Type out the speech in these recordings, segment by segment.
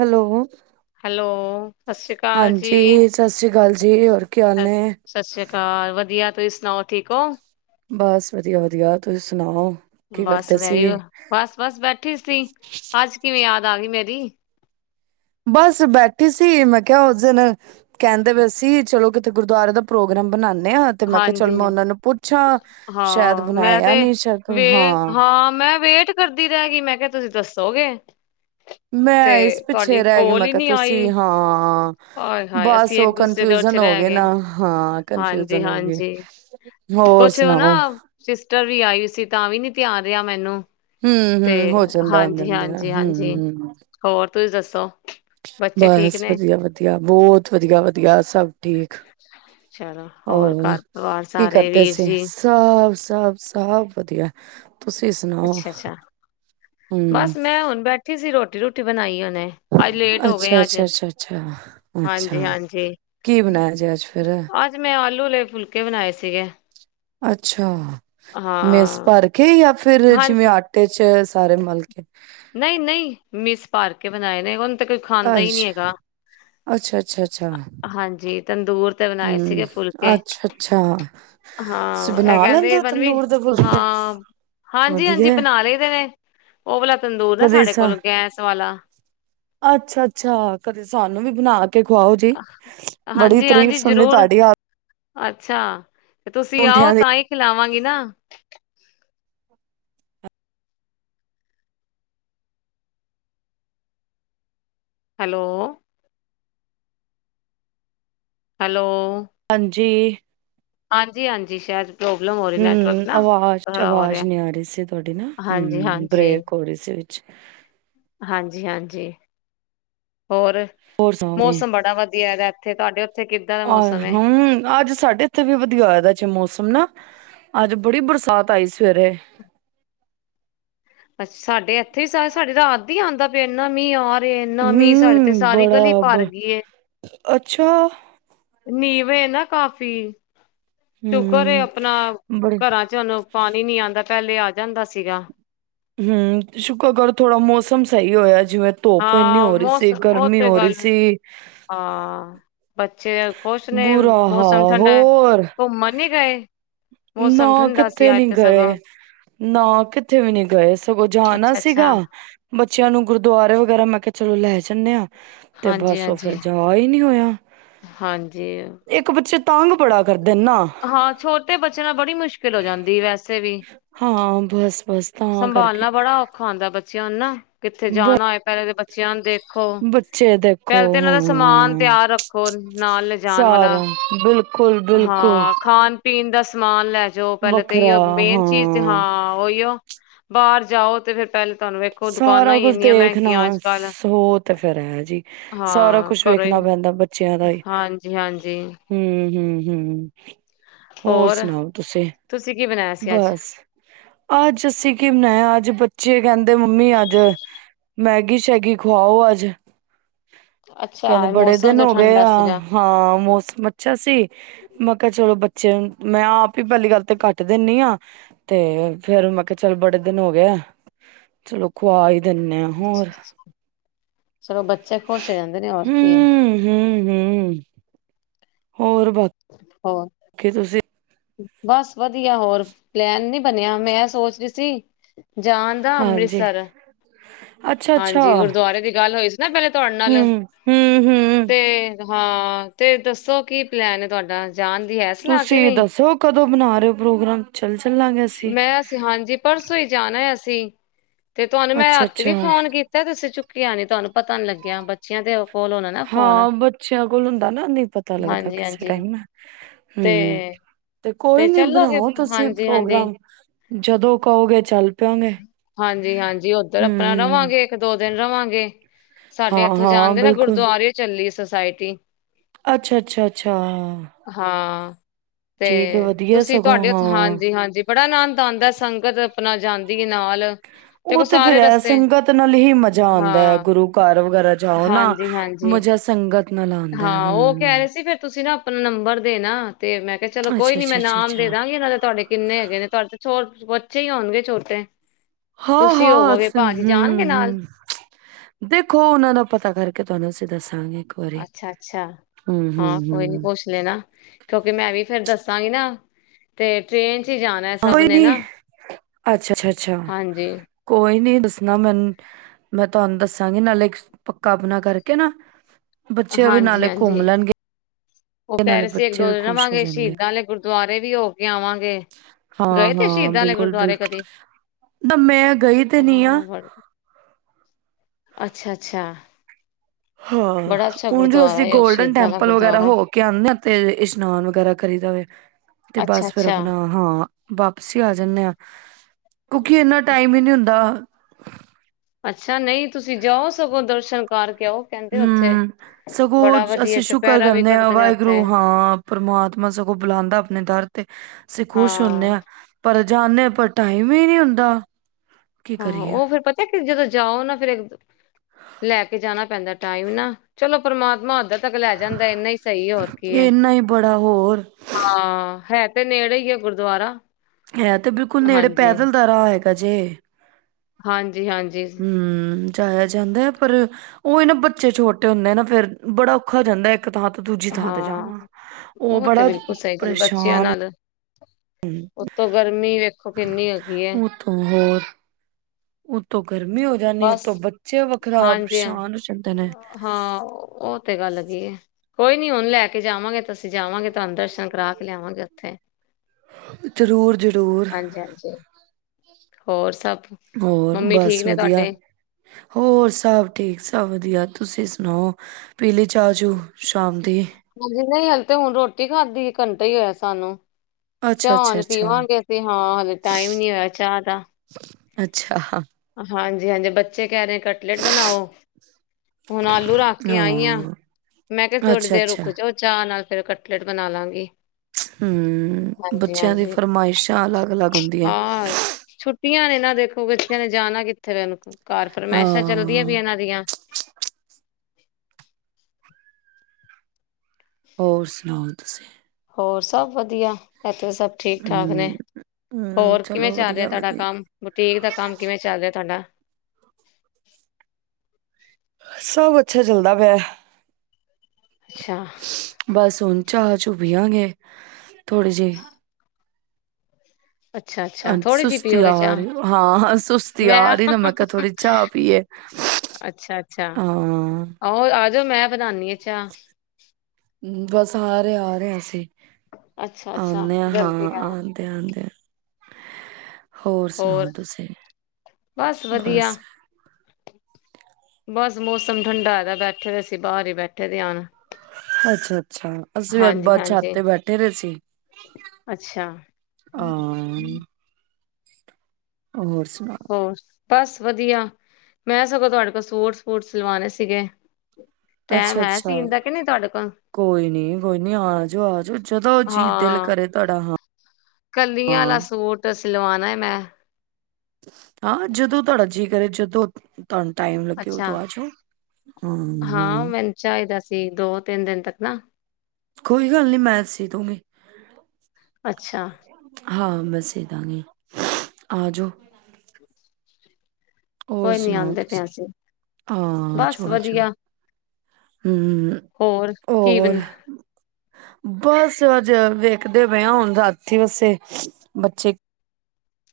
Hello hello ਸਤਿ ਸ੍ਰੀ ਅਕਾਲ ਜੀ ਗੱਲ ਜੇ, ਹੋਰ ਕੀ ਹਾਲ ਨੇ ਸਤਿ ਸ੍ਰੀ ਅਕਾਲ ਵਧੀਆ ਤੁਸੀ ਸੁਣਾਓ ਠੀਕ ਹੋ ਬਸ ਵਧੀਆ ਵਧੀਆ ਤੁਸੀਂ ਸੁਣਾਓ ਕੀ ਬਸ ਕਰਦੇ ਮੈਂ ਵੀ ਸੀ ਬਸ-ਬਸ ਬੈਠੀ ਸੀ। ਅੱਜ ਕਿਵੇਂ ਯਾਦ ਆ ਗਈ ਮੇਰੀ [inaudible] ਬਸ ਬੈਠੀ ਸੀ ਮੈਂ ਕਿਹਾ ਉਸ ਦਿਨ ਕਹਿੰਦੇ ਪਏ ਸੀ ਚਲੋ ਕਿਤੇ ਗੁਰਦੁਆਰੇ ਦਾ ਪ੍ਰੋਗਰਾਮ ਬਣਾਉਦੇ ਹਾਂ ਤੇ ਮੈਂ ਕਿਹਾ ਚਲ ਹਾਂਜੀ ਮੈਂ ਹ ਉਹਨਾਂ ਨੂੰ ਪੁੱਛਾਂ ਸ਼ਾਇਦ ਹਾਂ ਮੈਂ ਬਣਾਇਆ ਤੇ ਨੀ ਸ਼ਾਇਦ ਵੇ ਹਾਂ ਮੈਂ ਵੇਟ ਕਰਦੀ ਰਹਿ ਗਈ ਮੈਂ ਕਿਹਾ ਤੁਸੀਂ ਦੱਸੋਗੇ ਤੇ ਮੈਂ ਇਸ ਤੁਹਾਡੀ ਪਿੱਛੇ ਰਹਿ ਗਈ ਕੋਲ ਮੈਂ ਹੀ ਕਿਹਾ ਨੀ ਆਈ। ਤੁਸੀਂ ਹਾਂ ਆਏ ਹਾਏ ਬਸ ਅਸੀਂ ਉਹ ਇੱਕ ਦੂਸਰੇ ਦੇ ਚ ਕਨਫਿਊਜਨ ਹੋ ਰਹਿ ਗਏ ਨਾ ਹਾਂ ਕਨਫਿਊਜਨ ਹੋ ਗਈ ਹਾਂਜੀ-ਹਾਂਜੀ, ਹੋਰ ਕੁਛ ਉਹ ਨਾ ਸੁਣਾਓ ਸਿਸਟਰ ਵੀ ਆਈ ਸੀ ਤਾਂ ਵੀ ਨੀ ਧਿਆਨ ਰਿਹਾ ਮੈਨੂੰ ਹੂ ਹੂ ਤੇ ਹੋ ਜਾਂਦਾ ਹੋ ਜਾਂਦਾ ਹੂ ਹੂ ਤਸੀ ਦੱਸੋ ਬੱਚੇ ਠੀਕ ਬਸ ਨੇ? ਵਧੀਆ ਵਧੀਆ ਬਹੁਤ ਵਧੀਆ ਵਧੀਆ ਸਭ ਠੀਕ। ਚਲੋ ਹੋਰ ਘਰ ਪਰਿਵਾਰ ਕੀ ਸਾਰੇ ਕਰਦੇ ਵੀਰ ਸੀਂ ਜੀ ਸਭ ਸਭ ਸਭ ਵਧੀਆ। ਤੁਸੀਂ ਸੁਣਾਓ ਅੱਛਾ ਅੱਛਾ ਹੂੰ ਬਸ ਮੈਂ ਹੁਣ ਬੈਠੀ ਸੀ ਰੋਟੀ ਰੋਟੀ ਰੁਟੀ ਬਣਾਈ ਐ ਅੱਛਾ ਅੱਛਾ ਅੱਛਾ ਅੱਛਾ ਅੱਛਾ ਹਾਂਜੀ ਹਾਂਜੀ ਕੀ ਬਣਾਇਆ ਜੇ ਅੱਜ ਫੇਰ ਛੋਲੇ ਫੁਲਕੇ ਬਣਾਏ ਸੀਗੇ। ਅੱਛਾ ਮਿਸ ਹਾਂ ਭਰ ਕੇ ਯਾ ਫਿਰ ਜਿਵੇਂ ਹਾਂਜੀ ਆਟੇ ਚ ਸਾਰੇ ਮਲਕੇ ਨਹੀਂ ਨਹੀਂ ਮਿਸ ਭਰ ਕੇ ਬਣਾਏ ਨੇ। ਤੇ ਕੋਈ ਖਾਂਦਾ ਹੀ ਨਹੀਂ ਅੱਛਾ, ਹੈਗਾ ਅੱਛਾ-ਅੱਛਾ-ਅੱਛਾ ਹਾਂਜੀ ਤੰਦੂਰ ਤੇ ਬਣਾਏ ਹੂੰ ਸੀਗੇ ਫੁਲਕੇ ਅੱਛਾ-ਅੱਛਾ ਤੁਸੀਂ ਹਾਂ। ਇਹ ਬਣਾ ਲੈਂਦੇ ਕਹਿੰਦੇ ਹੋ ਮਨਵੀ ਤੰਦੂਰ ਦੇ ਫੁਲਕੇ ਹਾਂ ਹਾਂਜੀ ਵਧੀਆ ਹਾਂਜੀ ਹੈ। ਬਣਾ ਲਈਏ ਤੇ ਨੇ ਉਹ ਵਾਲਾ ਤੰਦੂਰ ਨਾ ਕਦੇ ਸਾਡੇ ਅੱਛਾ ਕੋਲ ਗੈਸ ਵਾਲਾ ਅੱਛਾ ਕਦੇ ਸਾਨੂੰ ਵੀ ਬਣਾ ਕੇ ਕੇ ਖੁਵਾਓ ਜੀ ਬੜੀ ਹਾਂਜੀ ਤਾਰੀਫ਼ ਹਾਂਜੀ ਸੁਣਨੀ ਜ਼ਰੂਰ ਤੁਹਾਡੀ ਆ ਅੱਛਾ ਤੇ ਤੁਸੀਂ ਆਓ ਪਰੌਂਠਿਆਂ ਦੀ। ਤਾਂ ਹੀ ਖਿਲਾਵਾਂਗੇ ਨਾ ਹੈਲੋ ਹੈਲੋ ਹਾਂਜੀ ਜੀ ਹਾਂਜੀ ਹਾਂਜੀ ਸ਼ੈਦ ਹੂੰ ਅਵਾਜ਼ ਹੋ ਅਵਾਜ਼ ਰਿਹਾ। ਨੀ ਆ ਰਹੀ ਸੀ ਤੁਹਾਡੀ ਨਾ ਹਮ ਬ੍ਰੇਕ ਹੋ ਰਹੀ ਸੀ। ਅੱਛਾ ਹਾਂਜੀ ਹਾਂਜੀ ਹੋਰ ਹੋਰ ਸੁਣਾਓ ਤੁਸੀਂ ਮੌਸਮ ਬੜਾ ਵਧੀਆ ਐ ਤੇ ਤੁਹਾਡੇ ਕਿੱਦਾਂ ਦਾ ਮੌਸਮ ਆਹ ਏ? ਹੂੰ ਅੱਜ ਸਾਡੇ ਇੱਥੇ ਵੀ ਵਧੀਆ ਦਾ ਚ ਮੌਸਮ ਨਾ। ਅੱਜ ਬੜੀ ਬਰਸਾਤ ਆਈ ਸਵੇਰੇ ਅੱਛਾ ਸਾਡੇ ਇੱਥੇ ਵੀ ਸ ਸਾਡੀ ਰਾਤ ਹੀ ਆਦਾ ਇਨਾ ਮੀਂਹ ਆ ਇੰਨਾ ਮੀਂਹ ਸਾਡੇ ਤੇ ਹੂੰ ਸਾਰੀ ਬੜਾ ਗਲੀ ਬ ਭਰ ਗਈ ਏ। ਅੱਛਾ ਨੀਵੇਂ ਏ ਨਾ ਕਾਫੀ ਸ਼ੁਕਰ ਹੂੰ ਆਪਣਾ ਬੜੇ ਘਰਾਂ ਚ ਸਾਨੂੰ ਪਾਣੀ ਨੀ ਆਉਂਦਾ ਪਹਿਲੇ ਆ ਜਾਂਦਾ ਸੀਗਾ ਹੂ ਸ਼ੁਕਗਰ ਸ਼ੁਕਰ ਕਰੋ ਥੋੜਾ ਮੌਸਮ ਸਹੀ ਕੀ ਹੋਇਆ ਅਜ ਜਿਵੇਂ ਧੱਪ ਇੰਨੀ ਹਾਂ, ਹੋ ਰਹੀ ਸੀ ਮੌਸਮ ਉਹ ਗਰਮੀ ਤੇ ਹੋ ਰਹੀ ਗੱਲ ਸੀ ਚਲੋ ਔ ਖੁਸ਼ ਨੇ ਬੁਰਾ ਮੌਸਮ ਹਾਲ ਠੰਡਾ ਹੋਰ ਘੁੰਮਣ ਨੀ ਗਏ ਮੌਸਮ ਨਾ ਠੰਡਾ ਸੀ ਕਿੱਥੇ ਅੱਜ ਨੀ ਤੇ ਸਗੋਂ ਗਏ, ਨਾ ਕਿੱਥੇ ਵੀ ਨੀ ਗਏ, ਸਗੋਂ ਜਾਣਾ ਅੱਛਾ ਅੱਛਾ ਸੀਗਾ ਬੱਚਿਆਂ ਨੂੰ ਗੁਰਦੁਆਰੇ ਵਗੈਰਾ ਮੈਂ ਕਿਹਾ ਚਲੋ ਲੈ ਜਾਂਦੇ ਹਾਂ ਤੇ ਹਾਂਜੀ ਬਸ ਉਹ ਫੇਰ ਹਾਂਜੀ ਜਾ ਹੀ ਨਹੀਂ ਹੋਇਆ ਹਾਂਜੀ ਇੱਕ ਬੱਚੇ ਤੰਗ ਬੜਾ ਕਰਦਾ ਹਾਂ ਛੋਟੇ ਬੱਚੇ ਬੱਚੇ ਨਾਲ ਬੜੀ ਮੁਸ਼ਕਿਲ ਹੋ ਜਾਂਦੀ ਵੈਸੇ ਵੀ ਹਾਂ ਬਸ ਬਸ ਤਾਂ ਕਰਕੇ ਸੰਭਾਲਣਾ ਬੜਾ ਔਖਾ ਹੋਂਦਾ ਹੈ, ਬੱਚੇ ਜਾ ਨਾ ਕਿੱਥੇ ਬ ਜਾਣਾ ਹੋਏ ਪਹਿਲੇ ਤੇ ਬੱਚੇ ਚਾਉਂਦੇ ਰੱਖੋ, ਬੱਚੇ ਦੇਖੋ ਪਹਿਲੇ ਤੇ ਇਹਨਾਂ ਦਾ ਸਮਾਨ ਹਾਂ ਤਿਆਰ ਰੱਖੋ ਨਾਲ ਲਿਜਾਣ ਵਾਲਾ ਸਾਰਾ ਬਿਲਕੁਲ ਬਿਲਕੁਲ ਹਾਂ ਖਾਣ ਪੀਣ ਦਾ ਸਮਾਨ ਲੈ ਜਾਓ ਪਹਿਲਾਂ ਤੇ ਇਓ ਮੇਨ ਚੀਜ਼ ਹਾਂ ਔ ਹੀਓ ਬਾਹਰ ਜਾਓ ਤੇ ਫਿਰ ਸਾਰਾ ਕੁਛ ਦੇਖਣਾ ਅੱਜ ਕੱਲ ਔ ਤੇ ਫਿਰ ਹੈ ਜੀ ਸਾਰਾ ਹਾਂ ਕੁਛ ਘਰੋਂ ਹੀ ਵੇਖਣਾ ਪੈਂਦਾ ਬੱਚਿਆਂ ਦਾ ਹੀ ਹਾਂਜੀ ਹਾਂਜੀ ਹਮ ਹਮ ਹੂ ਹੋਰ ਸੁਣਾਓ ਤੁਸੀਂ ਕੀ ਬਣਾਇਆ ਸੀ ਅੱਜ ਬਸ ਅੱਜ ਅਸੀਂ ਕੀ ਬਣਾਇਆ ਅੱਜ ਬੱਚੇ ਕਹਿੰਦੇ ਮੰਮੀ ਅੱਜ ਮੈਗੀ ਸ਼ੈਗੀ ਖਵਾਓ ਅੱਜ ਅੱਛਾ ਕਹਿੰਦੇ ਬੜੇ ਮੌਸਮ ਦਿਨ ਜਿਹਾ ਹੋ ਗਏ ਠੰਡਾ ਆ ਸੀਗਾ ਹਾਂ ਮੌਸਮ ਅੱਛਾ ਸੀ ਮੈਂ ਕਿਹਾ ਚਲੋ ਅੱਛ ਮੈਂ ਆਪ ਹੀ ਪਹਿਲੀ ਗੱਲ ਤੇ ਘੱਟ ਕੁੱਟ ਦੇਂਨੀ ਆ ਤੇ ਫੇਰ ਮੈਂ ਕਿਹਾ ਚਲ ਬੜੇ ਦਿਨ ਹੋ ਗ ਚਲੋ ਖ਼ਵਾ ਈ ਦਿੰਨੇ ਆ, ਹੋਰ ਚਲੋ ਬੱਚੇ ਖੁਸ਼ ਹੋ ਜਾਂਦੇ ਨੇ ਹੋਰ ਹੂ ਕੀ ਹੈ ਹੂ ਹੂ ਹੋਰ ਬਸ ਹੋਰ ਕੀ ਤੁਸੀਂ ਬਸ ਵਧੀਆ ਹੋਰ ਪਲੈਨ ਨੀ ਬਣਿਆ ਮੈਂ ਸੋਚ ਰਹੀ ਸੀ ਜਾਣ ਦਾ ਹਾਂਜੀ ਅੰਮ੍ਰਿਤਸਰ ਅੱਛਾ ਅੱਛਾ ਹਾਂਜੀ ਗੁਰਦੁਆਰੇ ਦੀ ਗੱਲ ਹੋਈ ਸੀ ਨਾ ਪਹਿਲੇ ਤੁਹਾਡੇ ਨਾਲ ਹਮ ਹਮ ਹਮ ਤੇ ਹਾਂ ਤੇ ਦੱਸੋ ਕੀ ਪਲੈਨ ਹੈ ਤੁਹਾਡਾ। ਜਾਣ ਦੀ ਹੈ ਸਲਾ ਕੇ ਨਹੀਂ। ਬਨਾ ਰਹੇ ਹੋ ਪ੍ਰੋਗਰਾਮ ਚੱਲ ਚੱਲਾਂਗੇ ਮੈਂ ਅਸੀਂ ਹਾਂਜੀ ਪਰਸੋਂ ਹੀ ਜਾਣਾ ਆ ਅਸੀ। ਸੀ। ਤੇ ਤੁਹਾਨੂੰ ਮੈਂ ਅੱਛਾ ਰਾਤੀ ਵੀ ਅੱਛਾ ਫੋਨ ਕੀਤਾ ਤੇ ਅਸੀਂ ਚੁੱਕਿਆ ਨੀ। ਤੁਹਾਨੂੰ ਪਤਾ ਨੀ ਲੱਗਿਆ ਬੱਚਿਆਂ ਦੇ ਕੋਲ ਹੋਣਾ ਨਾ ਫੋਨ ਹਾਂ ਬੱਚਿਆਂ ਕੋਲ ਹੁੰਦਾ ਨਾ ਨਹੀਂ ਪਤਾ ਲੱਗਦਾ ਹਾਂਜੀ ਕਿਸੇ ਹਾਂਜੀ ਟਾਈਮ। ਤੇ ਹੂੰ ਤੇ ਕੋਈ ਨੀ ਚੱਲੋਗੇ ਬਣਾਓ ਤੁਸੀਂ ਹਾਂਜੀ ਹਾਂਜੀ ਪ੍ਰੋਗਰਾਮ ਜਦੋਂ ਕਹੋਗੇ ਚੱਲ ਪਿਆਗੇ ਹਾਂਜੀ ਹਾਂਜੀ ਉੱਧਰ ਹੂੰ ਆਪਣਾ ਹੂੰ, ਰਵਾਂਗੇ ਇੱਕ ਦੋ ਦਿਨ ਰਵਾਂਗੇ। ਸਾਡੇ ਹਾਂ ਇੱਥੋਂ ਹਾਂ ਜਾਂਦੇ ਨਾ ਬਿਲਕੁਲ ਗੁਰਦੁਆਰੇ ਚੱਲੀ ਸੋਸਾਇਟੀ ਅੱਛਾ ਅੱਛਾ ਅੱਛਾ ਹਾਂ ਠੀਕ ਹੈ ਤੇ ਵਧੀਆ ਤੁਸੀਂ ਸਗੋਂ ਤੁਹਾਡੇ ਉੱਥੇ ਹਾਂ ਹਾਂਜੀ ਹਾਂਜੀ ਬੜਾ ਆਨੰਦ ਆਦਾ। ਸੰਗਤ ਆਪਣਾ ਜਾਦੇ ਨਾਲ ਉਹ ਦੇਖੋ ਤੇ ਫਿਰ ਸਾਰੇ ਹੈ ਰਸਤੇ ਸੰਗਤ ਨਾਲ ਹੀ ਮਜ਼ਾ ਆਦਾ ਹੈ ਹਾਂ ਗੁਰੂ ਘਰ ਵਗੈਰਾ ਜਾਓ ਨਾ ਹਾਂਜੀ-ਹਾਂਜੀ ਮਜ਼ਾ ਸੰਗਤ ਨਾਲ ਆਉਂਦਾ ਹੈ। ਹਾਂ ਉਹ ਕਹਿ ਹੂੰ ਰਹੇ ਸੀ ਫਿਰ ਤੁਸੀਂ ਨਾ ਆਪਣਾ ਨੰਬਰ ਦੇਣਾ ਤੇ ਮੈਂ ਕਿਹਾ ਚਲੋ ਕੋਈ ਅੱਛਾ ਨੀ ਮੈਂ ਅੱਛਾ ਅੱਛਾ ਨਾਮ ਅੱਛਾ ਦੇ ਦਾਂਗੀ ਇਹਨਾਂ ਦੇ ਤੁਹਾਡੇ ਕਿੰਨੇ ਹੈਗੇ ਨੇ ਤੁਹਾਡੇ ਤੇ ਛੋਟੇ ਬੱਚੇ ਹੀ ਹੋਣਗੇ ਛੋਟੇ ਹਾਂ ਤੁਸੀਂ ਹਾਂ ਹੋਵੋਗੇ ਹੂੰ ਭਾਜੀ ਜਾਣਗੇ ਨਾਲ ਹੂੰ ਦੇਖੋ ਉਹਨਾਂ ਦਾ ਪਤਾ ਕਰਕੇ ਤੁਹਾਨੂੰ ਅਸੀਂ ਦੱਸਾਂਗੇ। ਇੱਕ ਵਾਰੀ ਅੱਛਾ ਅੱਛਾ ਹੂੰ ਹੂੰ ਹਾਂ ਕੋਈ ਨੀ ਹੂੰ ਪੁੱਛ ਲੈਣਾ ਕਿਉਂਕਿ ਮੈਂ ਵੀ ਫੇਰ ਦੱਸ ਸਾਂਗੀ ਨਾ ਤੇ ਟ੍ਰੇਨ ਚ ਹੀ ਜਾਣਾ ਸਭ ਕੋਈ ਨੇ ਨੀ। ਨਾ ਅੱਛਾ ਅੱਛਾ ਅੱਛਾ, ਹਾਂਜੀ ਕੋਈ ਨੀ ਦੱਸਣਾ ਮੈਨੂੰ ਮੈਂ ਤੁਹਾਨੂੰ ਦੱਸਾਂਗੀ ਨਾਲੇ ਇੱਕ ਪੱਕਾ ਆਪਣਾ ਕਰਕੇ ਨਾ। ਬੱਚੇ ਵੀ ਨਾਲੇ ਘੁੰਮ ਹਾਂਜੀ-ਹਾਂਜੀ ਲੈਣਗੇ। ਉਹ ਕਹਿ ਨਾਲੇ ਰਹੇ ਸੀ ਇੱਕ ਬੱਚੇ ਦੋ ਵੀ ਦਿਨ ਖੁਸ਼ ਹੋ ਰਵਾਂਗੇ ਜਾਣਗੇ ਸ਼ਹੀਦਾਂ ਵਾਲੇ ਗੁਰਦੁਆਰੇ ਵੀ ਹੋ ਕੇ ਆਵਾਂਗੇ, ਹਾਂ ਗਏ ਤੇ ਹਾਂ ਸ਼ਹੀਦਾਂ ਵਾਲੇ ਬਿਲਕੁਲ ਗੁਰਦੁਆਰੇ ਕਦੀ। ਬਿਲਕੁਲ ਨਾ ਮੈਂ ਗਈ ਤੇ ਨੀ ਆ ਹਾਂ ਬਸ ਅੱਛਾ ਅੱਛਾ ਹਾਂ ਹੁਣ ਜੋ ਗੁਰਦੁਆਰਾ ਅਸੀਂ ਏ ਉਹ ਗੋਲਡਨ ਸ਼ਹੀਦਾਂ ਆਲਾ ਟੈਂਪਲ ਵਗੈਰਾ ਗੁਰਦੁਆਰਾ। ਹੋ ਕੇ ਆਦੇ ਅਤੇ ਇਸ਼ਨਾਨ ਵਗੈਰਾ ਕਰੀ ਜਾਵੇ ਤੇ ਬਸ ਫਿਰ ਅੱਛਾ-ਅੱਛਾ, ਆਪਣਾ ਅੱਛਾ ਹਾਂ। ਵਾਪਿਸੀ ਆ ਜਾਂਨੇ ਆਂ ਕਿਉਕਿ ਇਨਾ ਟਾਈਮ ਹੀ ਨਹੀਂ ਹੁੰਦਾ ਅੱਛਾ ਨਹੀਂ ਤੁਸੀਂ ਜਾਓ ਸਗੋਂ ਦਰਸ਼ਨ ਪਾਰਕ ਹੂ ਸਗੋਂ ਵਧੀਆ ਅਸੀਂ ਸ਼ੁਕਰ ਚੁਪਹਿਰਾ ਵੀ ਕਰਨੇ ਹਾਂ ਕੱਢਦੇ ਨੇ ਵਾਹਿਗੁਰੂ ਉੱਥੇ ਹਾਂ ਪ੍ਰਮਾਤਮਾ ਸਗੋਂ ਬੁਲਾਉਂਦਾ ਆਪਣੇ ਦਰ ਤੇ ਅਸੀਂ ਖੁਸ਼ ਹੁੰਨੇ ਹਾਂ ਪਰ ਜਾਨੇ ਆ ਪਰ ਟਾਈਮ ਹੀ ਨਹੀਂ ਹੁੰਦਾ ਕੀ ਹਾਂ ਕਰੀਏ ਉਹ ਫੇਰ ਪਤਾ ਕਿ ਜਦੋਂ ਜਾਓ ਨਾ ਫਿਰ ਇਕ ਦਿਨ ਲੈ ਕੇ ਜਾਣਾ ਪੈਂਦਾ ਟਾਈਮ ਨਾ, ਚਲੋ ਪਰਮਾਤਮਾ ਆਦਰ ਤੱਕ ਲੈ ਜਾਂਦਾ ਇੰਨਾ ਹੀ ਸਹੀ ਹੋਰ ਕੀ ਇਹ ਹੈ ਇੰਨਾ ਹੀ ਬੜਾ ਹੋਰ ਹਾਂ ਹੈ ਤੇ ਨੇੜੇ ਹੀ ਏ ਗੁਰਦੁਆਰਾ ਹੈ ਤੇ ਬਿਲਕੁਲ ਨੇੜੇ ਪੈਦਲ ਦਾ ਰਾਹ ਹੈਗਾ ਅਜੇ ਹਾਂਜੀ ਜੀ ਹਾਂਜੀ ਜਾਇਆ ਜਾਂਦਾ ਹੈ ਪਰ ਉਹ ਇਹ ਨਾ ਬੱਚੇ ਛੋਟੇ ਹੁੰਦੇ ਨਾ ਫੇਰ ਬੜਾ ਔਖਾ ਜਾਂਦਾ ਇੱਕ ਥਾਂ ਤੇ ਦੂਜੀ ਥਾਂ ਤੇ ਜਾਣਾ ਹਾਂ ਉਹ ਤੇ ਬੜਾ ਬਿਲਕੁਲ ਸਹੀ ਗੱਲ ਬੱਚਿਆਂ ਪਰੇਸ਼ਾਨ ਨਾਲ ਉਤੋਂ ਗਰਮੀ ਵੇਖੋ ਕਿੰਨੀ ਹੈਗੀ ਹੈ ਉਤੋਂ ਹੋਰ ਉਤੋਂ ਗਰਮੀ ਹੋ ਜਾਂਦੀ ਬਸ ਉਤੋਂ ਬੱਚੇ ਵੱਖਰਾ ਹਾਂਜੀ ਹਾਂ ਪਰੇਸ਼ਾਨ ਹੋ ਜਾਂਦੇ ਨੇ ਹਾਂ ਉਹ ਤੇ ਗੱਲ ਹੈਗੀ ਹੈ ਕੋਈ ਨੀ ਹੁਣ ਲੈ ਕੇ ਜਾਵਾਂਗੇ, ਤੇ ਅਸੀਂ ਜਾਵਾਂਗੇ ਤੁਹਾਨੂੰ ਦਰਸ਼ਨ ਕਰਾ ਕੇ ਲਿਆਵਾਂਗੇ ਉੱਥੇ ਜ਼ਰੂਰ ਜ਼ਰੂਰ ਹਾਂਜੀ ਹਾਂਜੀ ਹੋਰ ਸਭ ਹੋਰ ਮੰਮੀ ਠੀਕ ਬਸ ਨੇ ਵਧੀਆ ਤੁਹਾਡੇ ਹੋਰ ਸਭ ਠੀਕ ਸਭ ਵਧੀਆ ਤੁਸੀਂ ਸੁਣਾਓ ਪੀ ਲਈ ਚਾਹ ਚੂ ਸ਼ਾਮ ਦੀ ਹਾਂਜੀ ਨਹੀਂ ਹਾਲੇ ਤੇ ਹੁਣ ਰੋਟੀ ਖਾਦੀ ਹੈ ਘੰਟਾ ਹੀ ਹੋਇਆ ਸਾਨੂੰ ਅੱਛਾ ਚਾਹ ਅੱਛਾ ਹੁਣ ਅੱਛਾ ਪੀਵਾਂਗੇ ਅਸੀਂ ਹਾਂ ਹਲੇੇ ਟਾਈਮ ਨੀ ਹੋਇਆ ਚਾਹ ਦਾ ਅੱਛਾ ਹਾ ਹਾਂਜੀ ਹਾਂਜੀ ਬੱਚੇ ਕਹਿ ਰਹੇ ਕਟਲੇਟ ਬਣਾਓ ਹੁਣ ਆਲੂ ਰੱਖ ਕੇ ਆਈ ਆਂ ਮੈਂ ਕਿਹਾ ਥੋੜ੍ਹੀ ਅੱਛਾ ਦੇਰ ਅੱਛਾ ਰੁਕ ਜਾਓ ਚਾਹਅ ਨਾਲ ਫਿਰ ਔ ਕਟਲੇਟ ਬਣਾ ਲਾਂਗੀ ਹੂ ਹਾਂਜੀ ਬੱਚਿਆਂ ਦੀ ਹਾਂਜੀ ਫਰਮਾਇਸ਼ਾਂ ਅਲੱਗ ਅਲੱਗ ਹੁੰਦੀਆਂ ਹੋ ਗਏ [unintelligible] ਏਨੇ ਜਾਣਾ ਕਿੱਥੇ ਰੈਣ ਕੁ ਘਰ ਫਰਮਾਇਸ਼ਾਂ ਚੱਲਦੀਆਂ ਵੀ ਹਾਂ ਇਹਨਾਂ ਦੀਆਂ ਹੋਰ ਸੁਣਾਓ ਤੁਸੀਂ ਹੋਰ ਸਭ ਵਧੀਆ ਇਥੇ ਸਭ ਠੀਕ ਠਾਕ ਨੇ ਹੂੰ ਹੂੰ ਹੋਰ ਕਿਵੇਂ ਚਲੋ ਚੱਲ ਰਿਹਾ ਵਧੀਆ ਤੁਹਾਡਾ ਵਧੀਆ ਕੰਮ ਬੁਟੀਕ ਦਾ ਕੰਮ ਕਿਵੇਂ ਚੱਲ ਰਿਹਾ ਤੁਹਾਡਾ ਸਭ ਅੱਛਾ ਚੱਲਦਾ ਪਿਆ ਅੱਛਾ ਬਸ ਹੁਣ ਚਾਹ ਚੁ ਪਿਆਂ ਗੇ ਥੋੜੀ ਜੇ ਹੀ ਅੱਛਾ ਅੱਛਾ ਥੋੜ੍ਹੀ ਜਿਹੀ ਸੁਸਤੀ ਆ ਪੀਓਗੇ ਚਾਹ ਰਹੀ ਹਾਂ ਸੁਸਤੀ ਮੈਂ ਆ ਰਹੀ ਮੈਂ ਕੇਆ ਥੋੜ੍ਹੀ ਚਾਹ ਪੀਏ ਹਾਂ ਦੇਯੋ ਮੈਂ ਬਣਾਨੀ ਹਾਂ ਚਾਹ ਬਸ ਆ ਰਹੇ ਆ ਰਹੇ ਹਾ ਅਸੀਂ ਅੱਛਾ ਅੱਛਾ ਆਉਂਦੇ ਆ ਹਾਂ ਜਲਦੀ ਆਓ ਆਉਂਦੇ ਆਉਂਦੇ ਆ ਹੋਰ ਸੁਣਾਓ ਤੁਸੀਂ, ਬਸ ਬਸ ਮੌਸਮ ਠੰਡਾ ਆਏਦਾ ਬੈਠੇ ਸੀ ਐ ਬਾਹਰ ਹੀ ਬੈਠੇ ਦੇ ਆਣ ਅੱਛਾ ਅੱਛਾ ਅਸੀਂ ਹਾਂਜੀ ਬਸ ਛੱਤ ਹਾਂਜੀ ਤੇ ਬੈਠੇ ਰਹੇ ਸੀ ਅੱਛਾ ਹਾਂ ਹੋਰ ਸੁਣਾਓ ਹੋਰ ਬਸ ਵਧੀਆ ਮੈਂ ਸਗੋਂ ਤੁਹਾਡੇ ਕੋਲ ਸੂਟ ਸੂਟ ਸਿਲਵਾਣੇ ਸੀਗੇ ਅੱਛਾ ਟੈਮ ਹੈ ਅੱਛਾ ਸੀਨ ਦਾ ਕਿ ਨਹੀਂ ਤੁਹਾਡੇ ਕੋਲ ਕੋਈ ਨੀ ਕੋਈ ਨੀ ਆ ਜਾਓ ਆਜਓ ਜਦੋਂ ਜੀ ਦਿਲ ਹਾਂ ਕਰੇ ਤੁਹਾਡਾ ਹਾਂ ਹਾਂ ਲਵਾਉਣਾ ਏ ਮੈਂ ਹਾਂ ਜਦੋਂ ਤੁਹਾਡਾ ਜੀਅ ਕਰੇ ਜਦੋਂ ਤੁਹਾਨੂੰ ਟਾਈਮ ਲੱਗੇ ਅੱਛਾ ਔਦੋ ਆ ਜਾਯੋ ਹੂ ਹੂ ਤੇ ਦੋ ਤਿੰਨ ਦਿਨ ਤੱਕ ਨਾ ਕੋਈ ਗੱਲ ਨਹੀਂ ਮੈਂ ਸੀ ਦੂਗੀ ਅੱਛਾ ਹਾਂ ਮੈਂ ਸੀ ਦਾਗੀ, ਆ ਜੋੋ ਹੋਰ ਕੋਈ ਨੀ ਸੁਣਾਓ ਆਉਂਦੇ ਪਏ ਤੁਸੀਂ, ਅਸੀਂ ਹਾਂ ਬਸ ਆਜੋ ਆਜੋ ਵਧੀਆ ਹੂ ਹੋਰ ਕੀ ਬਣ ਹੋਰ ਬਸ ਅੱਜ ਵੇਖਦੇ ਪਏ ਹ ਹੁਣ ਰਾਤੀ ਵਾਸਤੇ, ਬੱਚੇ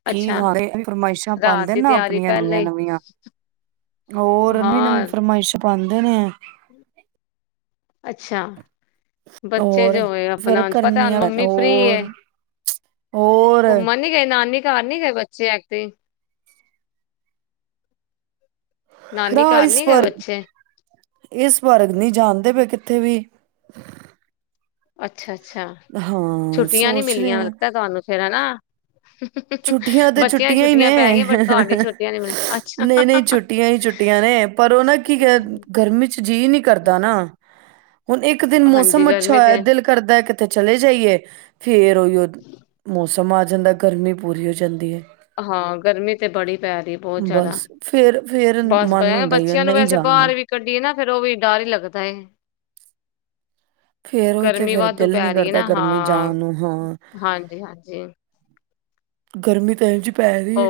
ਕੀ ਅੱਛਾ ਹਾਲ ਐ, ਫਰਮਾਇਸ਼ਾਂ ਰਾਤ ਪਾਉਂਦੇ ਦੀ ਨਾ ਤਿਆਰੀ ਆਪਣੀਆਂ ਪਹਿਲਾਂ ਨਵੀਆਂ ਹੀ ਨਵੀਆਂ ਹੋਰ ਨਵੀਂ ਨਵੀਂ ਹਾਂ ਫਰਮਾਇਸ਼ਾਂ ਪਉਦੇ ਨੇ ਐ ਅੱਛਾ ਬੱਚੇ ਹੋਰ ਜੋਏ ਫਿਰ ਆਪਣਾ ਪਤਾ ਹੁਣ ਕਰਨੀਆਂ ਮੰਮੀ ਫ੍ਰੀ ਐ ਹੋਰ ਹੋਰ ਉਹ ਮਨ ਗਈ ਨਾ ਅਨ ਘਰ ਨੀ ਗਏ ਬੱਚੇ ਐਕ ਤੇ ਨਾਨੀ ਨਾ ਘਰ ਇਸ ਨੀ ਗਏ ਵਾਰ ਬੱਚੇ ਇਸ ਬਾਰਗ ਨਹੀਂ ਜਾਣਦੇ ਪਏ ਕਿੱਥੇ ਵੀ ਅੱਛਾ ਅੱਛਾ ਅੱਛਾ ਹਾਂ ਛੁੱਟੀਆਂ ਨੀ ਸੋਚ ਰਹੇ ਮਿਲੀਆਂ ਆ ਲੱਗਤਾ ਤੁਹਾਨੂੰ ਫਣਾ ਨਾ ਛੁੱਟੀਆਂ ਤੇ ਛੁੱਟੀਆਂ ਹੀ ਨੇ ਪੈ ਗਈਆਂ ਬਟ ਤੁਹਾਡੀ ਛੁੱਟੀਆਂ ਨੀ ਮਿਲੀਆਂ ਅੱਛਾ ਨਹੀਂ ਨਹੀਂ ਛੁੱਟੀਆਂ ਹੀ ਛੁੱਟੀਆਂ ਨੇ ਪਰ ਉਹ ਨਾ ਕੀ ਗਰਮੀ ਚ ਜੀਅ ਨਹੀਂੀ ਕਰਦਾ ਨਾ ਹੁਣ ਇੱਕ ਦਿਨ ਹਾਂਜੀ ਮੌਸਮ ਅੱਛਾ ਗਰਮੀ ਤੇ ਦਿਲ ਕਰਦਾ ਹੈ ਕਿਤੇ ਚਲੇ ਜਾਈਏ ਫੇਰ ਉਹੀਓ ਮੌਸਮ ਆ ਜਾਂਦਾ ਗਰਮੀ ਪੂਰੀ ਹੋ ਜਾਂਦੀ ਹੈ ਹਾਂ ਗਰਮੀ ਤੇ ਬੜੀ ਪੈ ਰਹੀ ਬਹੁਤ ਜ਼ਿਆਦਾ ਬਸ ਫੇਰ ਫੇਰ ਬਸ ਮਨ ਹੁੰਦਾ ਹੀ ਹੈ ਬੱਚਿਆਂ ਨੂੰ ਨਹੀਂ ਵੈਸੇ ਜਾਣਾ ਬਾਹਰ ਵੀ ਕੱਢੀਏ ਨਾ ਫੇਿਰ ਉਹ ਵੀ ਡਰ ਹੀ ਲੱਗਦਾ ਫੇਰ ਉਹੀ ਤੇ ਗਰਮੀ ਫੇਰ ਵਾਧੂ ਦਿਲ ਨੀ ਪੈ ਰਹੀ ਹੈ ਕਰਦਾ ਨਾ ਗਰਮੀ ਹਾਂ ਜਾਣ ਨੂੰ ਹਾਂ ਹਾਂਜੀ ਹਾਂਜੀ ਗਰਮੀ ਤਾਈ ਚ ਪੈਦੀ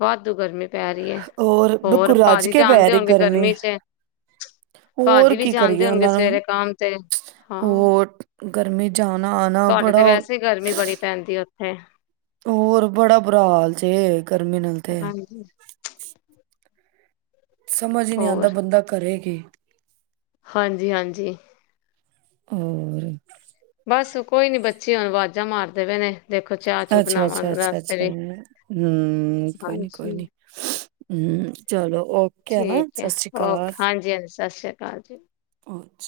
ਬਹੁਤ ਦੁਗਰਮੇ ਹੋਰ ਬਿਲਕੁਲ ਰੱਜ ਕੇ ਪੈ ਜਾਣਦੇ ਰਹੀ ਹੋਣਗੇ ਗਰਮੀ ਚ ਹੋਰ ਭਾਜੀ ਵੀ ਕੀ ਕਰੀਏ ਜਾਂਦੇ ਹੋਣਗੇ ਉਹਨਾਂ ਨੂੰ ਸਵੇਰੇ ਕੰਮ ਤੇ ਹਾਂ ਹੋਰ ਗਰਮੀ ਜਾਂ ਉਹਨਾਂ ਤੁਹਾਡੇ ਤੇ ਵੈਸੇ ਹੀ ਗਰਮੀ ਬੜੀ ਪੈਂਦੀ ਹੈ ਉਥੇ ਹੈ ਹੋਰ ਬੜਾ ਬੁਰਾ ਹਾਲ ਚ ਗਰਮੀ ਨਿਲ ਤੇ ਹੈ ਹਾਂਜੀ ਸਮਝ ਹੀ ਨਹੀਂ ਹੋਰ ਆਉਂਦਾ ਬੰਦਾ ਕਰੇਗੀ ਹਾਂਜੀ ਹਾਂਜੀ ਹੋਰ ਬਸ ਕੋਈ ਨੀ ਬੱਚੀੁ ਅਵਾਜ਼ਾਂ ਮਾਰਦੇ ਪਏ ਨੇ ਦੇਖੋ ਚਾਹ ਚੂ ਅੱਛਾ ਬਣਾਵਾਂ ਅੱਛਾ ਅੱਛਾ ਵਾਸਤੇ ਅੱਛਾ ਵੀ ਹਮ ਕੋਈ ਨੀ ਕੋਈ ਹਾਂਜੀ ਨੀ ਹਮ ਚਲੋ ਓਕੇ ਹਨਾ ਠੀਕ ਹੈ ਸਤਿ ਸ਼੍ਰੀ ਓ ਅਕਾਲ ਹਾਂਜੀ ਹਾਂਜੀ ਸਤਿ ਸ੍ਰੀ ਅਕਾਲ ਜੀ ਅਸ